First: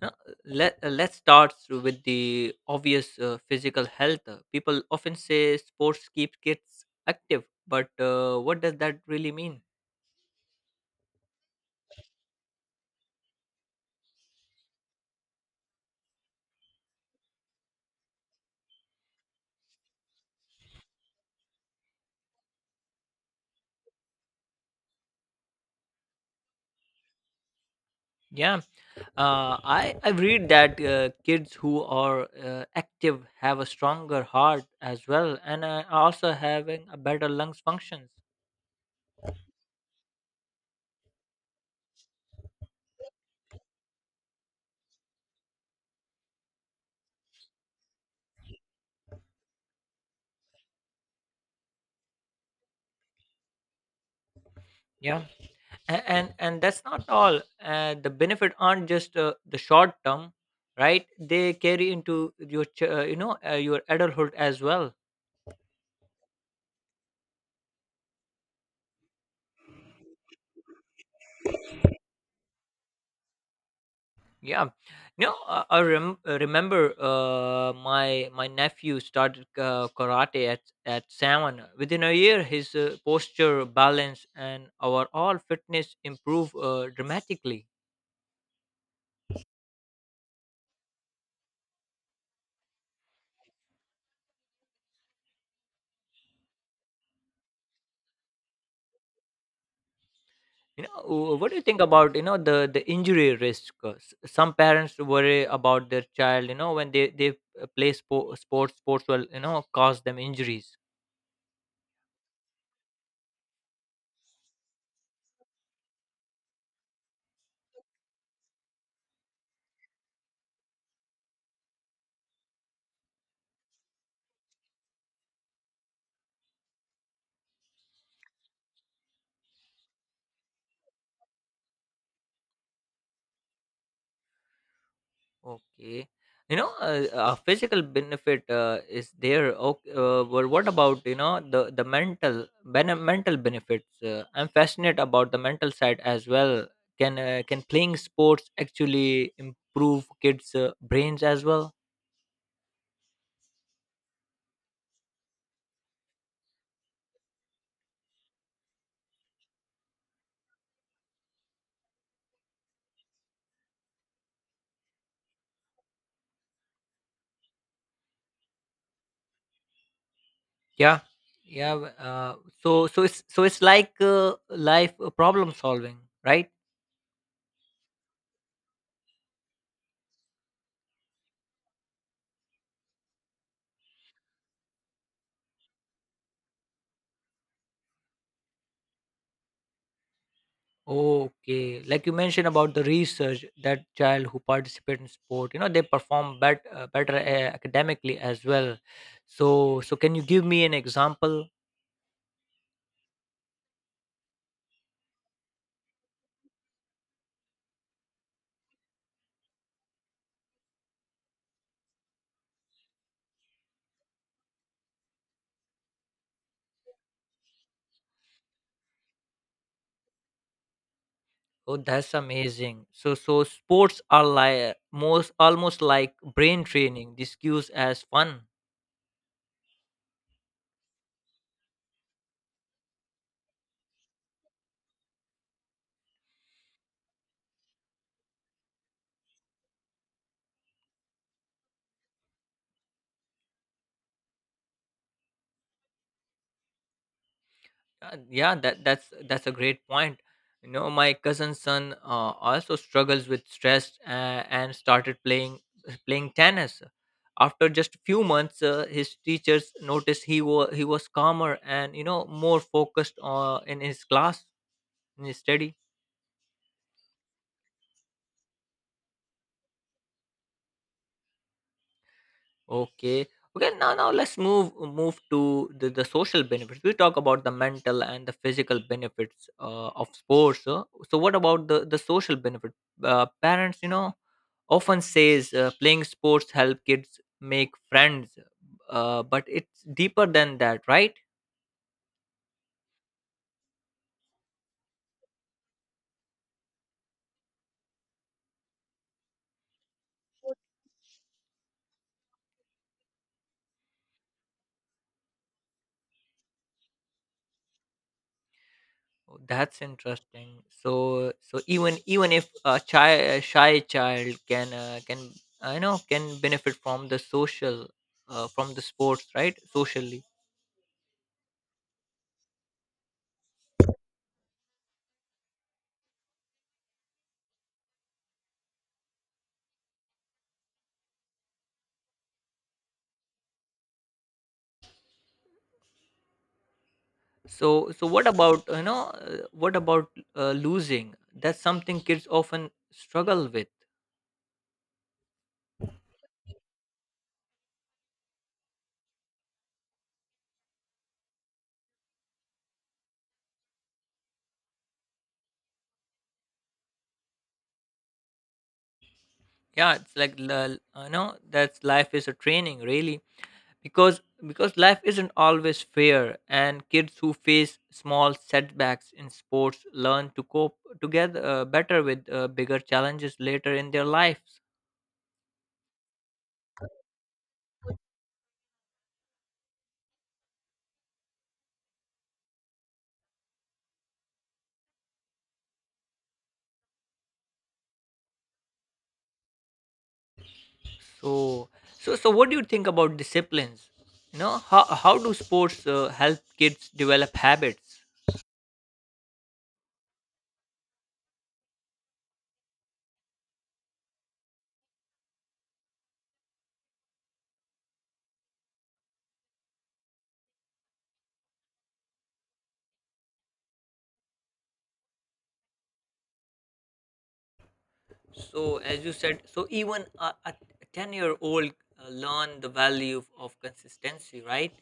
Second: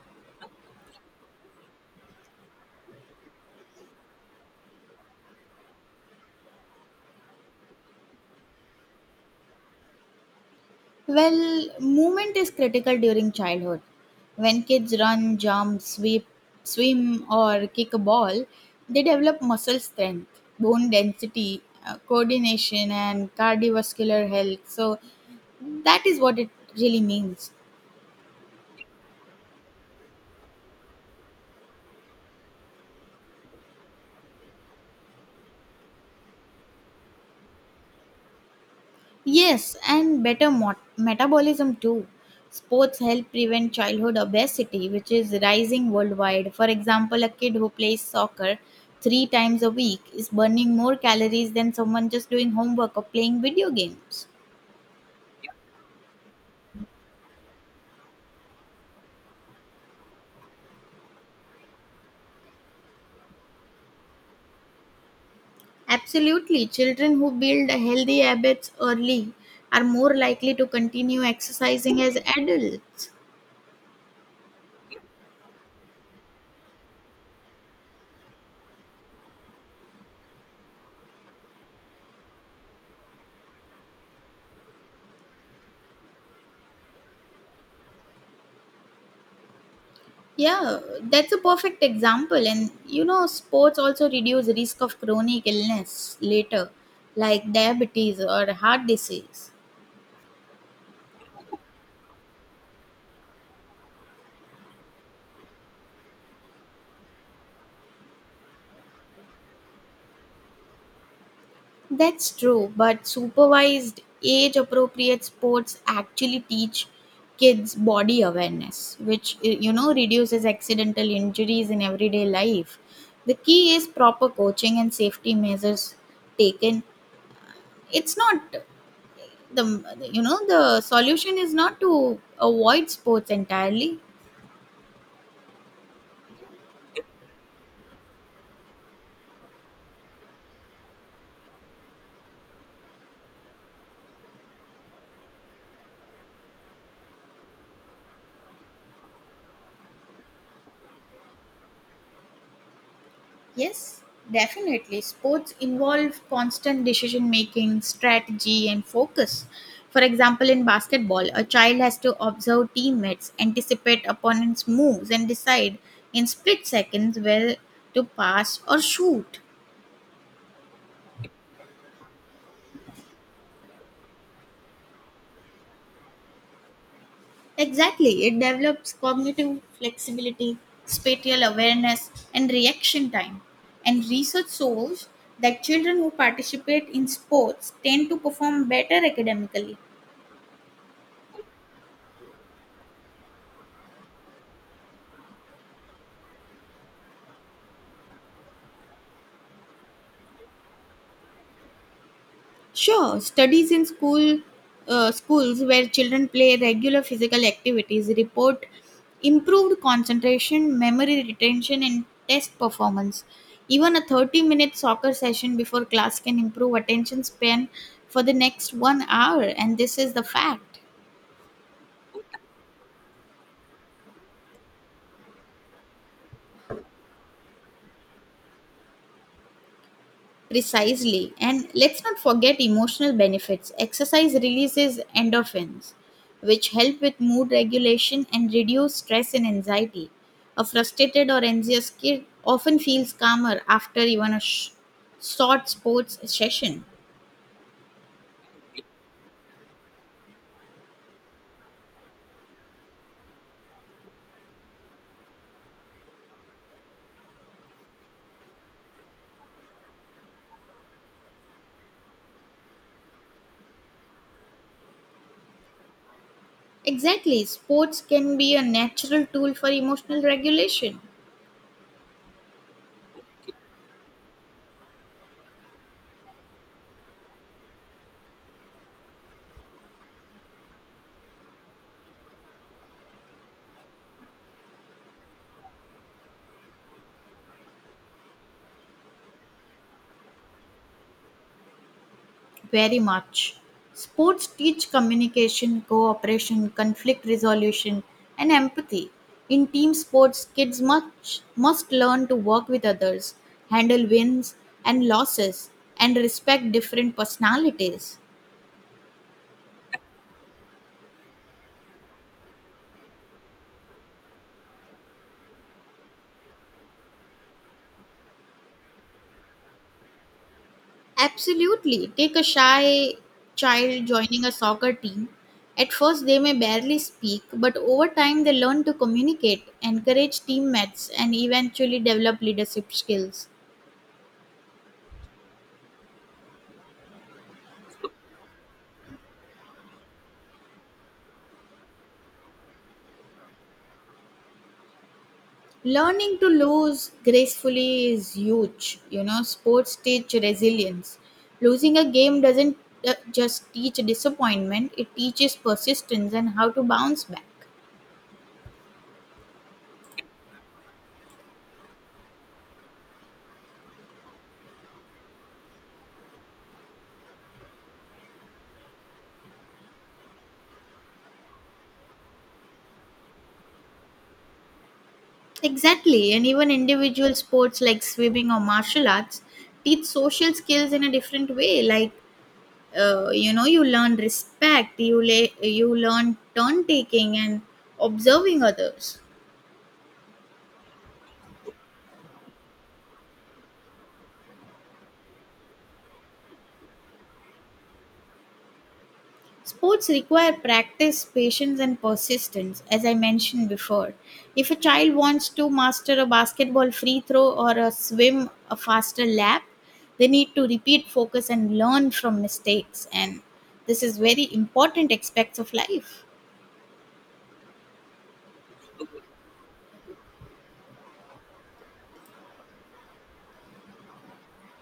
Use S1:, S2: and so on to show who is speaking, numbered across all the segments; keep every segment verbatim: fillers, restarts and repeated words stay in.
S1: Now, let uh, let's start through with the obvious uh, physical health. Uh, People often say sports keep kids active, but uh, what does that really mean?
S2: Well, movement is critical during childhood. When kids run, jump, sweep, swim, or kick a ball, they develop muscle strength, bone density, uh, coordination, and cardiovascular health. So, that is what it really means.
S1: Yeah, uh, I I read that uh, kids who are uh, active have a stronger heart as well, and uh, are also having a better lungs functions.
S2: Yes, and better mot- metabolism too. Sports help prevent childhood obesity, which is rising worldwide. For example, a kid who plays soccer three times a week is burning more calories than someone just doing homework or playing video games.
S1: Yeah, and and, and that's not all. Uh, the benefit aren't just uh, the short term, right? They carry into your ch- uh, you know uh, your adulthood as well.
S2: Absolutely, children who build healthy habits early are more likely to continue exercising as adults.
S1: Yeah, no, I, I rem- I remember uh, my my nephew started uh, karate at at seven. Within a year, his uh, posture, balance, and our all fitness improved uh, dramatically.
S2: Yeah, that's a perfect example. And you know, sports also reduce risk of chronic illness later, like diabetes or heart disease.
S1: You know, wh- what do you think about you know the the injury risk? Uh, s- Some parents worry about their child. You know, when they they uh, play spo- sports, sports will you know cause them injuries.
S2: That's true, but supervised age appropriate sports actually teach kids body awareness, which y- you know reduces accidental injuries in everyday life. The key is proper coaching and safety measures taken. It's not. The you know the solution is not to avoid sports entirely.
S1: Okay. You know, uh, uh, physical benefit uh, is there. Okay, uh, but what about you know the the mental bene- mental benefits? Uh, I'm fascinated about the mental side as well. Can uh, can playing sports actually improve kids' uh, brains as well?
S2: Yes, definitely. Sports involve constant decision making, strategy, and focus. For example, in basketball, a child has to observe teammates, anticipate opponents' moves, and decide in split seconds where to pass or shoot.
S1: Yeah, yeah. w- Uh, so so it's so it's like uh, life uh, problem solving, right?
S2: Exactly, it develops cognitive flexibility, spatial awareness, and reaction time. And research shows that children who participate in sports tend to perform better academically.
S1: Okay, like you mentioned about the research, that child who participate in sport, you know, they perform bet, uh, better uh, academically as well. So, so can you give me an example?
S2: Sure, studies in school uh, schools where children play regular physical activities report improved concentration, memory retention, and test performance. Even a thirty minute soccer session before class can improve attention span for the next one hour, and this is the fact.
S1: Oh, that's amazing. So, so sports are like most almost like brain training. This gives as fun.
S2: Precisely. And let's not forget emotional benefits. Exercise releases endorphins, which help with mood regulation and reduce stress and anxiety. A frustrated or anxious kid often feels calmer after even a sh- short sports session.
S1: Uh, yeah that that's that's a great point. You know, my cousin's son uh, also struggles with stress uh, and started playing uh, playing tennis after just a few months. Uh, his teachers noticed he was he was calmer and you know more focused uh, in his class, in his study.
S2: Exactly. Sports can be a natural tool for emotional regulation.
S1: Okay, okay, now, now let's move move to the, the social benefits. We talk about the mental and the physical benefits uh, of sports, uh, so what about the the social benefit? Uh, parents, you know, often says uh, playing sports help kids make friends, uh, but it's deeper than that, right?
S2: Very much. Sports teach communication, cooperation, conflict resolution, and empathy. In team sports, kids much, must learn to work with others, handle wins and losses, and respect different personalities.
S1: Oh, that's interesting. So, so even even if a child, a shy child, can uh, can I know can benefit from the social, uh, from the sports, right? Socially.
S2: Absolutely. Take a shy child joining a soccer team. At first, they may barely speak, but over time, they learn to communicate, encourage teammates, and eventually develop leadership skills.
S1: So so what about, you know, uh, what about uh, losing? That's something kids often struggle with.
S2: Learning to lose gracefully is huge. You know, sports teach resilience. Losing a game doesn't uh, just teach disappointment, it teaches persistence and how to bounce back.
S1: Yeah, it's like, l- l- you know that's, life is a training, really, because, because life isn't always fair, and kids who face small setbacks in sports learn to cope together uh, better with uh, bigger challenges later in their lives.
S2: Exactly, and even individual sports like swimming or martial arts teach social skills in a different way. Like, uh, you know, you learn respect, you, la- you learn turn taking and observing others.
S1: So, so so what do you think about disciplines? You know, how, how do sports uh, help kids develop habits?
S2: Sports require practice, patience, and persistence, as I mentioned before. If a child wants to master a basketball free throw or a swim a faster lap, they need to repeat, focus, and learn from mistakes. And this is very important aspects of life.
S1: So, as you said, so even a, a ten year old uh, learn the value of consistency, right?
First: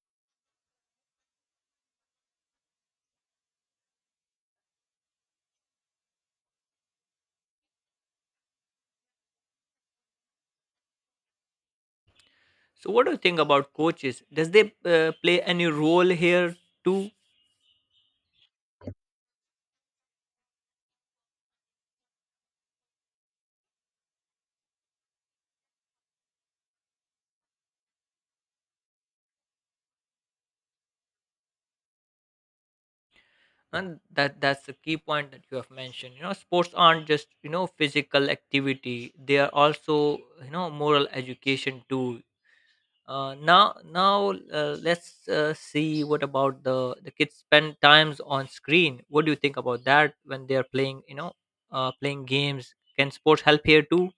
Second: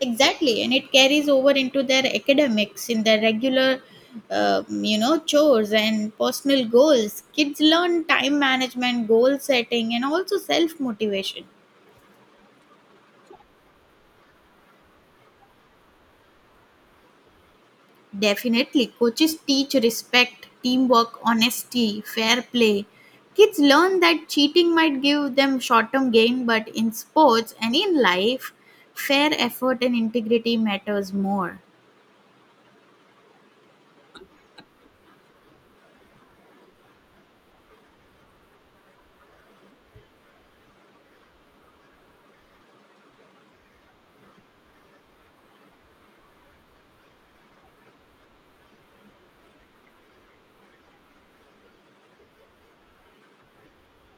S2: Exactly, and it carries over into their academics, in their regular, uh, you know, chores and personal goals. Kids learn time management, goal setting, and also self motivation.
S1: So what do you think about coaches? Does they uh, play any role here too?
S2: Definitely, coaches teach respect, teamwork, honesty, fair play. Kids learn that cheating might give them short term gain, but in sports and in life, fair effort and integrity matters more.
S1: And that that's the key point that you have mentioned. You know, sports aren't just, you know, physical activity, they are also, you know, moral education too. Uh, now now uh, let's uh, see, what about the the kids spend times on screen? What do you think about that when they are playing, you know, uh, playing games? Can sports help here too?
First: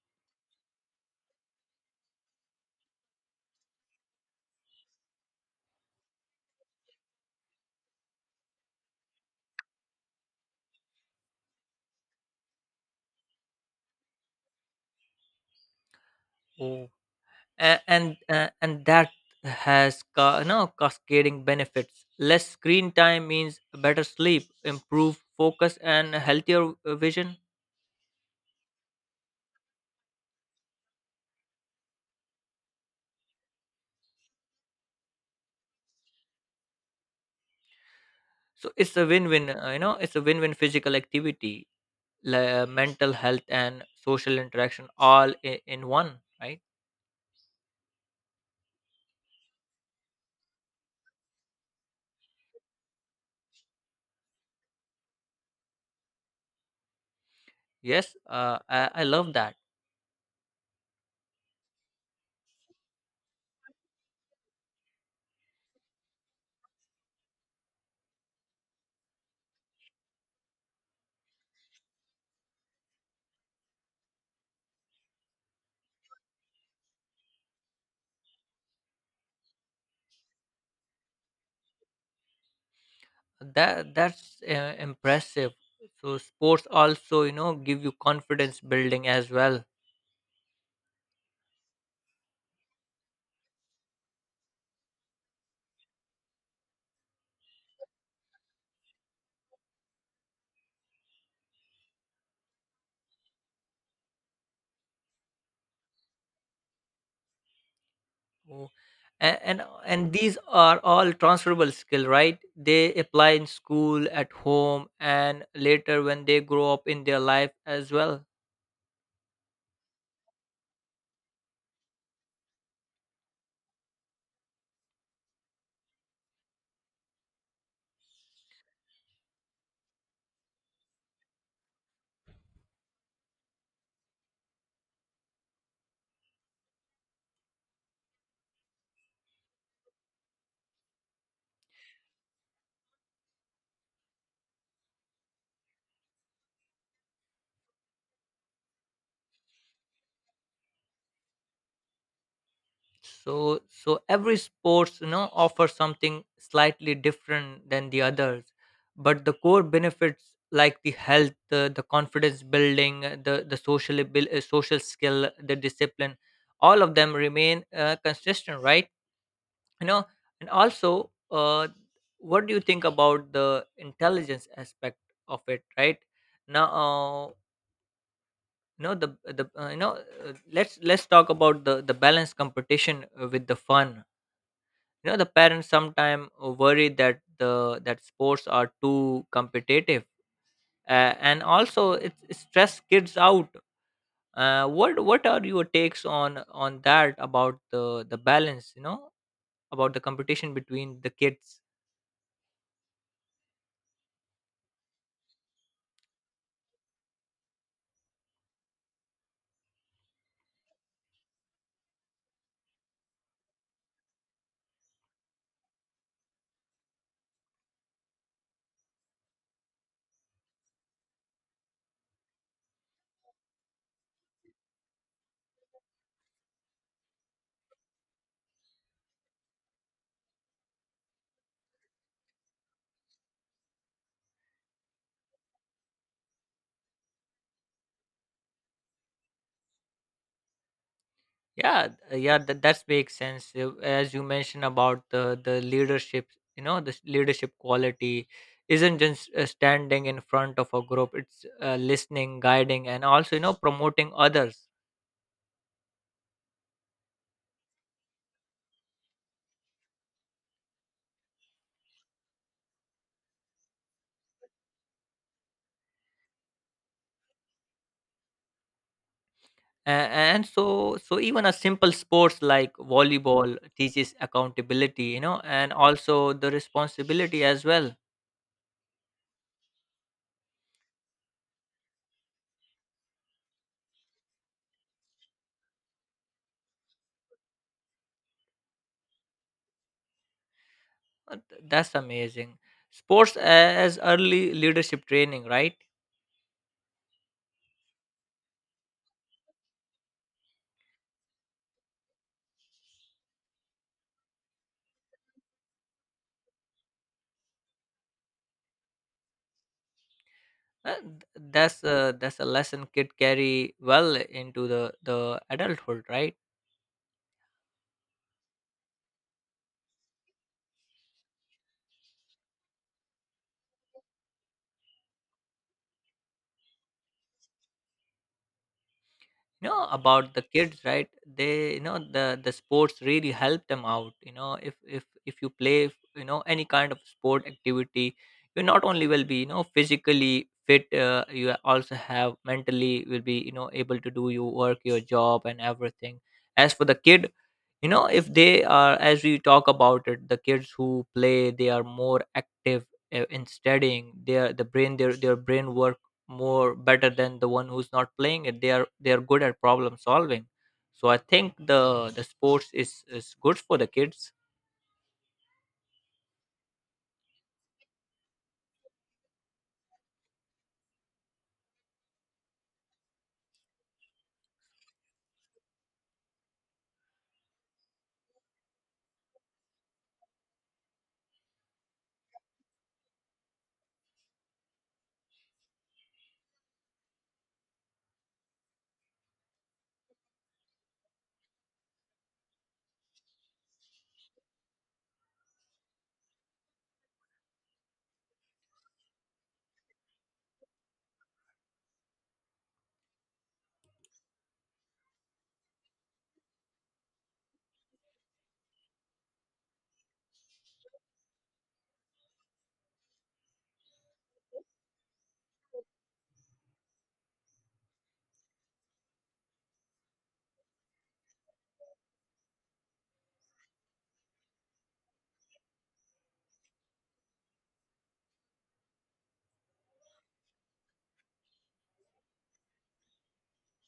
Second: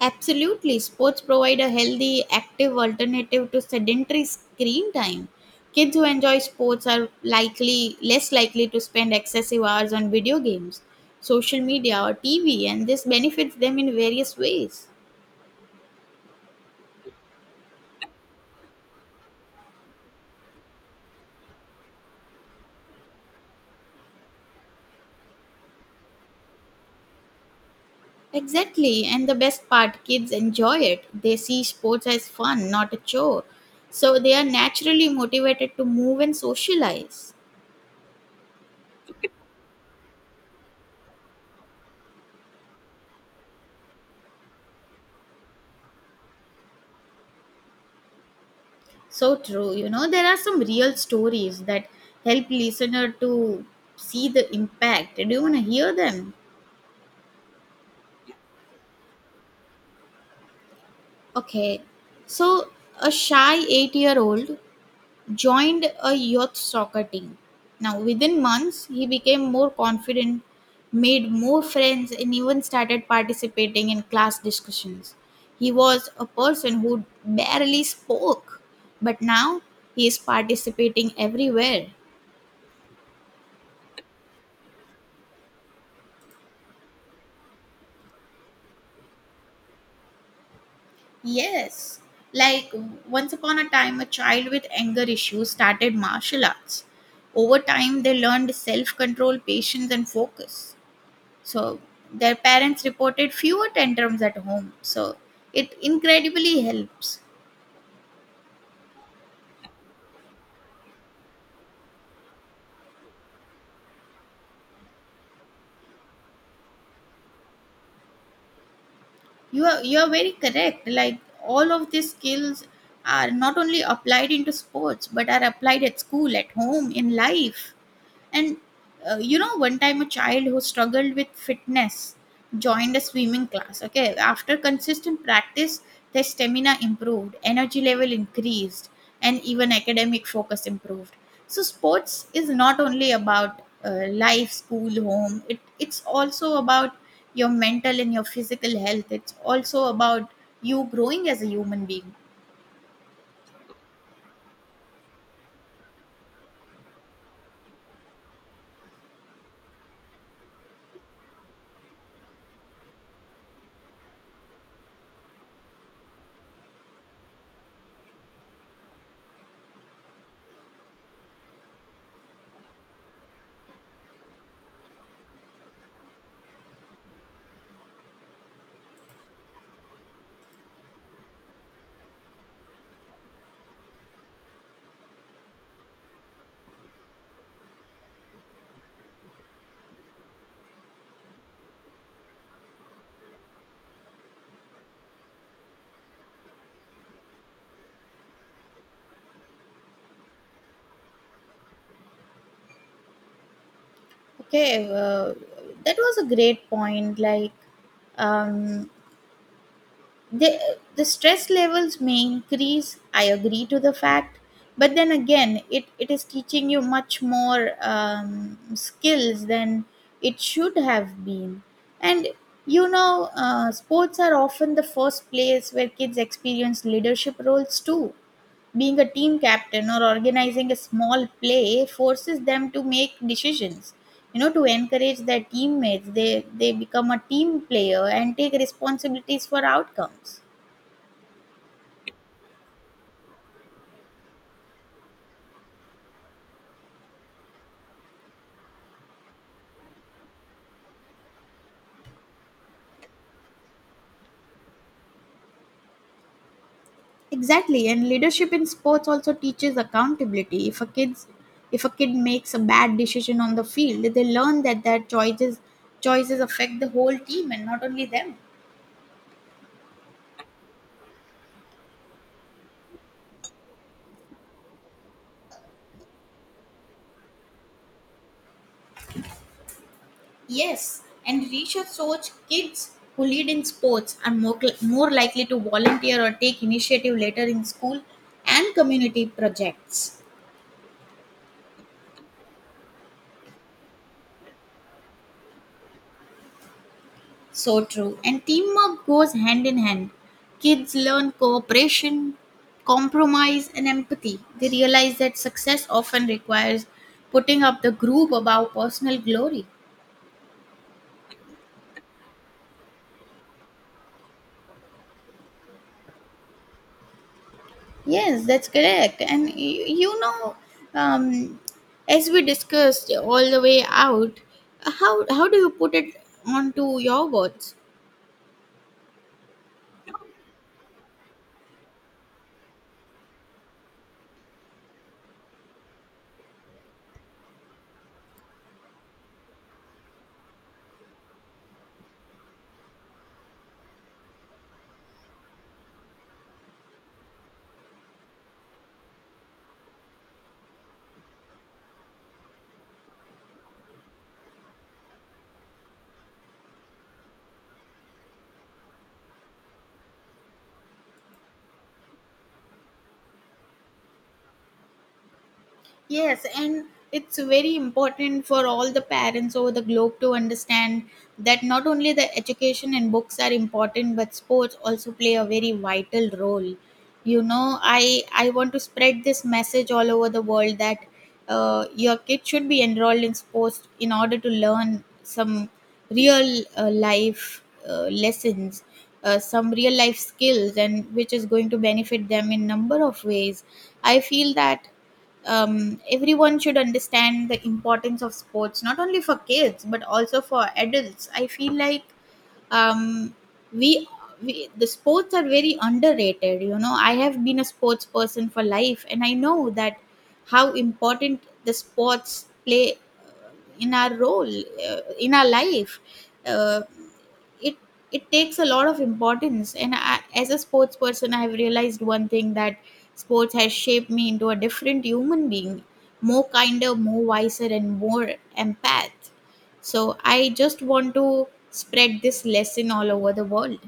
S2: Absolutely, sports provide a healthy, active alternative to sedentary screen time. Kids who enjoy sports are likely less likely to spend excessive hours on video games, social media, or T V, and this benefits them in various ways.
S1: A- and uh, and that has ca- no cascading benefits. Less screen time means better sleep, improved focus, and a healthier uh, vision.
S2: Exactly, and the best part, kids enjoy it. They see sports as fun, not a chore. So they are naturally motivated to move and socialize.
S1: So it's a win-win, uh, you know, it's a win-win, physical activity, la- uh, mental health, and social interaction, all in, in one, right?
S2: So true, you know, there are some real stories that help listener to see the impact. Do you want to hear them?
S1: Yes, uh, I, I love that.
S2: Okay. So a shy eight-year-old joined a youth soccer team. Now, within months, he became more confident, made more friends, and even started participating in class discussions. He was a person who barely spoke, but now he is participating everywhere.
S1: That, that's uh, impressive. So sports also, you know, give you confidence building as well.
S2: Yes, like once upon a time, a child with anger issues started martial arts. Over time, they learned self control, patience, and focus. So their parents reported fewer tantrums at home. So it incredibly helps.
S1: Oh, and and, and these are all transferable skill, right? They apply in school, at home, and later when they grow up in their life as well.
S2: You are you are very correct. Like all of these skills are not only applied into sports but are applied at school, at home, in life. And uh, you know, one time a child who struggled with fitness joined a swimming class. Okay, after consistent practice, their stamina improved, energy level increased, and even academic focus improved. So, sports is not only about uh, life, school, home, it, it's also about your mental and your physical health. It's also about you growing as a human being.
S1: So, so every sports, you know, offers something slightly different than the others, but the core benefits, like the health, the, the confidence building, uh, the the social abil- uh, social skill, the discipline, all of them remain uh, consistent, right? You know, and also, uh, what do you think about the intelligence aspect of it, right? Now uh, you know the the uh, you know uh, let's let's talk about the the balanced competition uh, with the fun. You know, the parents sometimes worry that the that sports are too competitive, uh, and also it it stress kids out. Uh, what what are your takes on on that about the the balance, you know, about the competition between the kids?
S2: Okay, uh, that was a great point. Like, um, the, the stress levels may increase, I agree to the fact, but then again, it, it is teaching you much more um, skills than it should have been. And you know, uh, sports are often the first place where kids experience leadership roles too. Being a team captain or organizing a small play forces them to make decisions, you know, to encourage their teammates. They they become a team player and take responsibilities for outcomes.
S1: Yeah, uh, yeah that, that makes sense. Uh, as you mentioned about the the leadership, you know, this leadership quality isn't just uh, standing in front of a group, it's uh, listening, guiding, and also, you know, promoting others.
S2: Exactly, and leadership in sports also teaches accountability. If a kids, if a kid makes a bad decision on the field, they learn that their choices choices affect the whole team and not only them.
S1: And, and so so even a simple sports like volleyball teaches accountability, you know, and also the responsibility as well.
S2: Yes, and research shows kids who lead in sports are more cl- more likely to volunteer or take initiative later in school and community projects.
S1: Uh, th- that's amazing. Sports uh, as early leadership training, right?
S2: So true. And teamwork goes hand in hand. Kids learn cooperation, compromise, and empathy. They realize that success often requires putting up the group above personal glory.
S1: Uh, th- that's a, that's a lesson kid carry well into the the adulthood, right?
S2: Yes, that's correct. And y- you know, um, as we discussed all the way out, how, how do you put it onto your words?
S1: You know, about the kids, right? They, you know, the the sports really help them out. You know, if, if if you play, you know, any kind of sport activity, you not only will be, you know, physically fit, uh, you also have mentally will be, you know, able to do your work, your job, and everything. As for the kid, you know, if they are, as we talk about it, the kids who play, they are more active uh, in studying, their the brain, their their brain work more better than the one who's not playing it. They are, they are good at problem solving. So I think the the sports is is good for the kids.
S2: Yes, and it's very important for all the parents over the globe to understand that not only the education and books are important, but sports also play a very vital role. You know, I I want to spread this message all over the world that uh, your kid should be enrolled in sports in order to learn some real uh, life uh, lessons, uh, some real life skills, and which is going to benefit them in number of ways. I feel that um, everyone should understand the importance of sports not only for kids but also for adults. I feel like um, we, we the sports are very underrated. You know, I have been a sports person for life and I know that how important the sports play uh, in our role uh, in our life. uh, it it takes a lot of importance, and I, as a sports person, I have realized one thing: that sports has shaped me into a different human being, more kinder, more wiser, and more empath. So I just want to spread this lesson all over the world.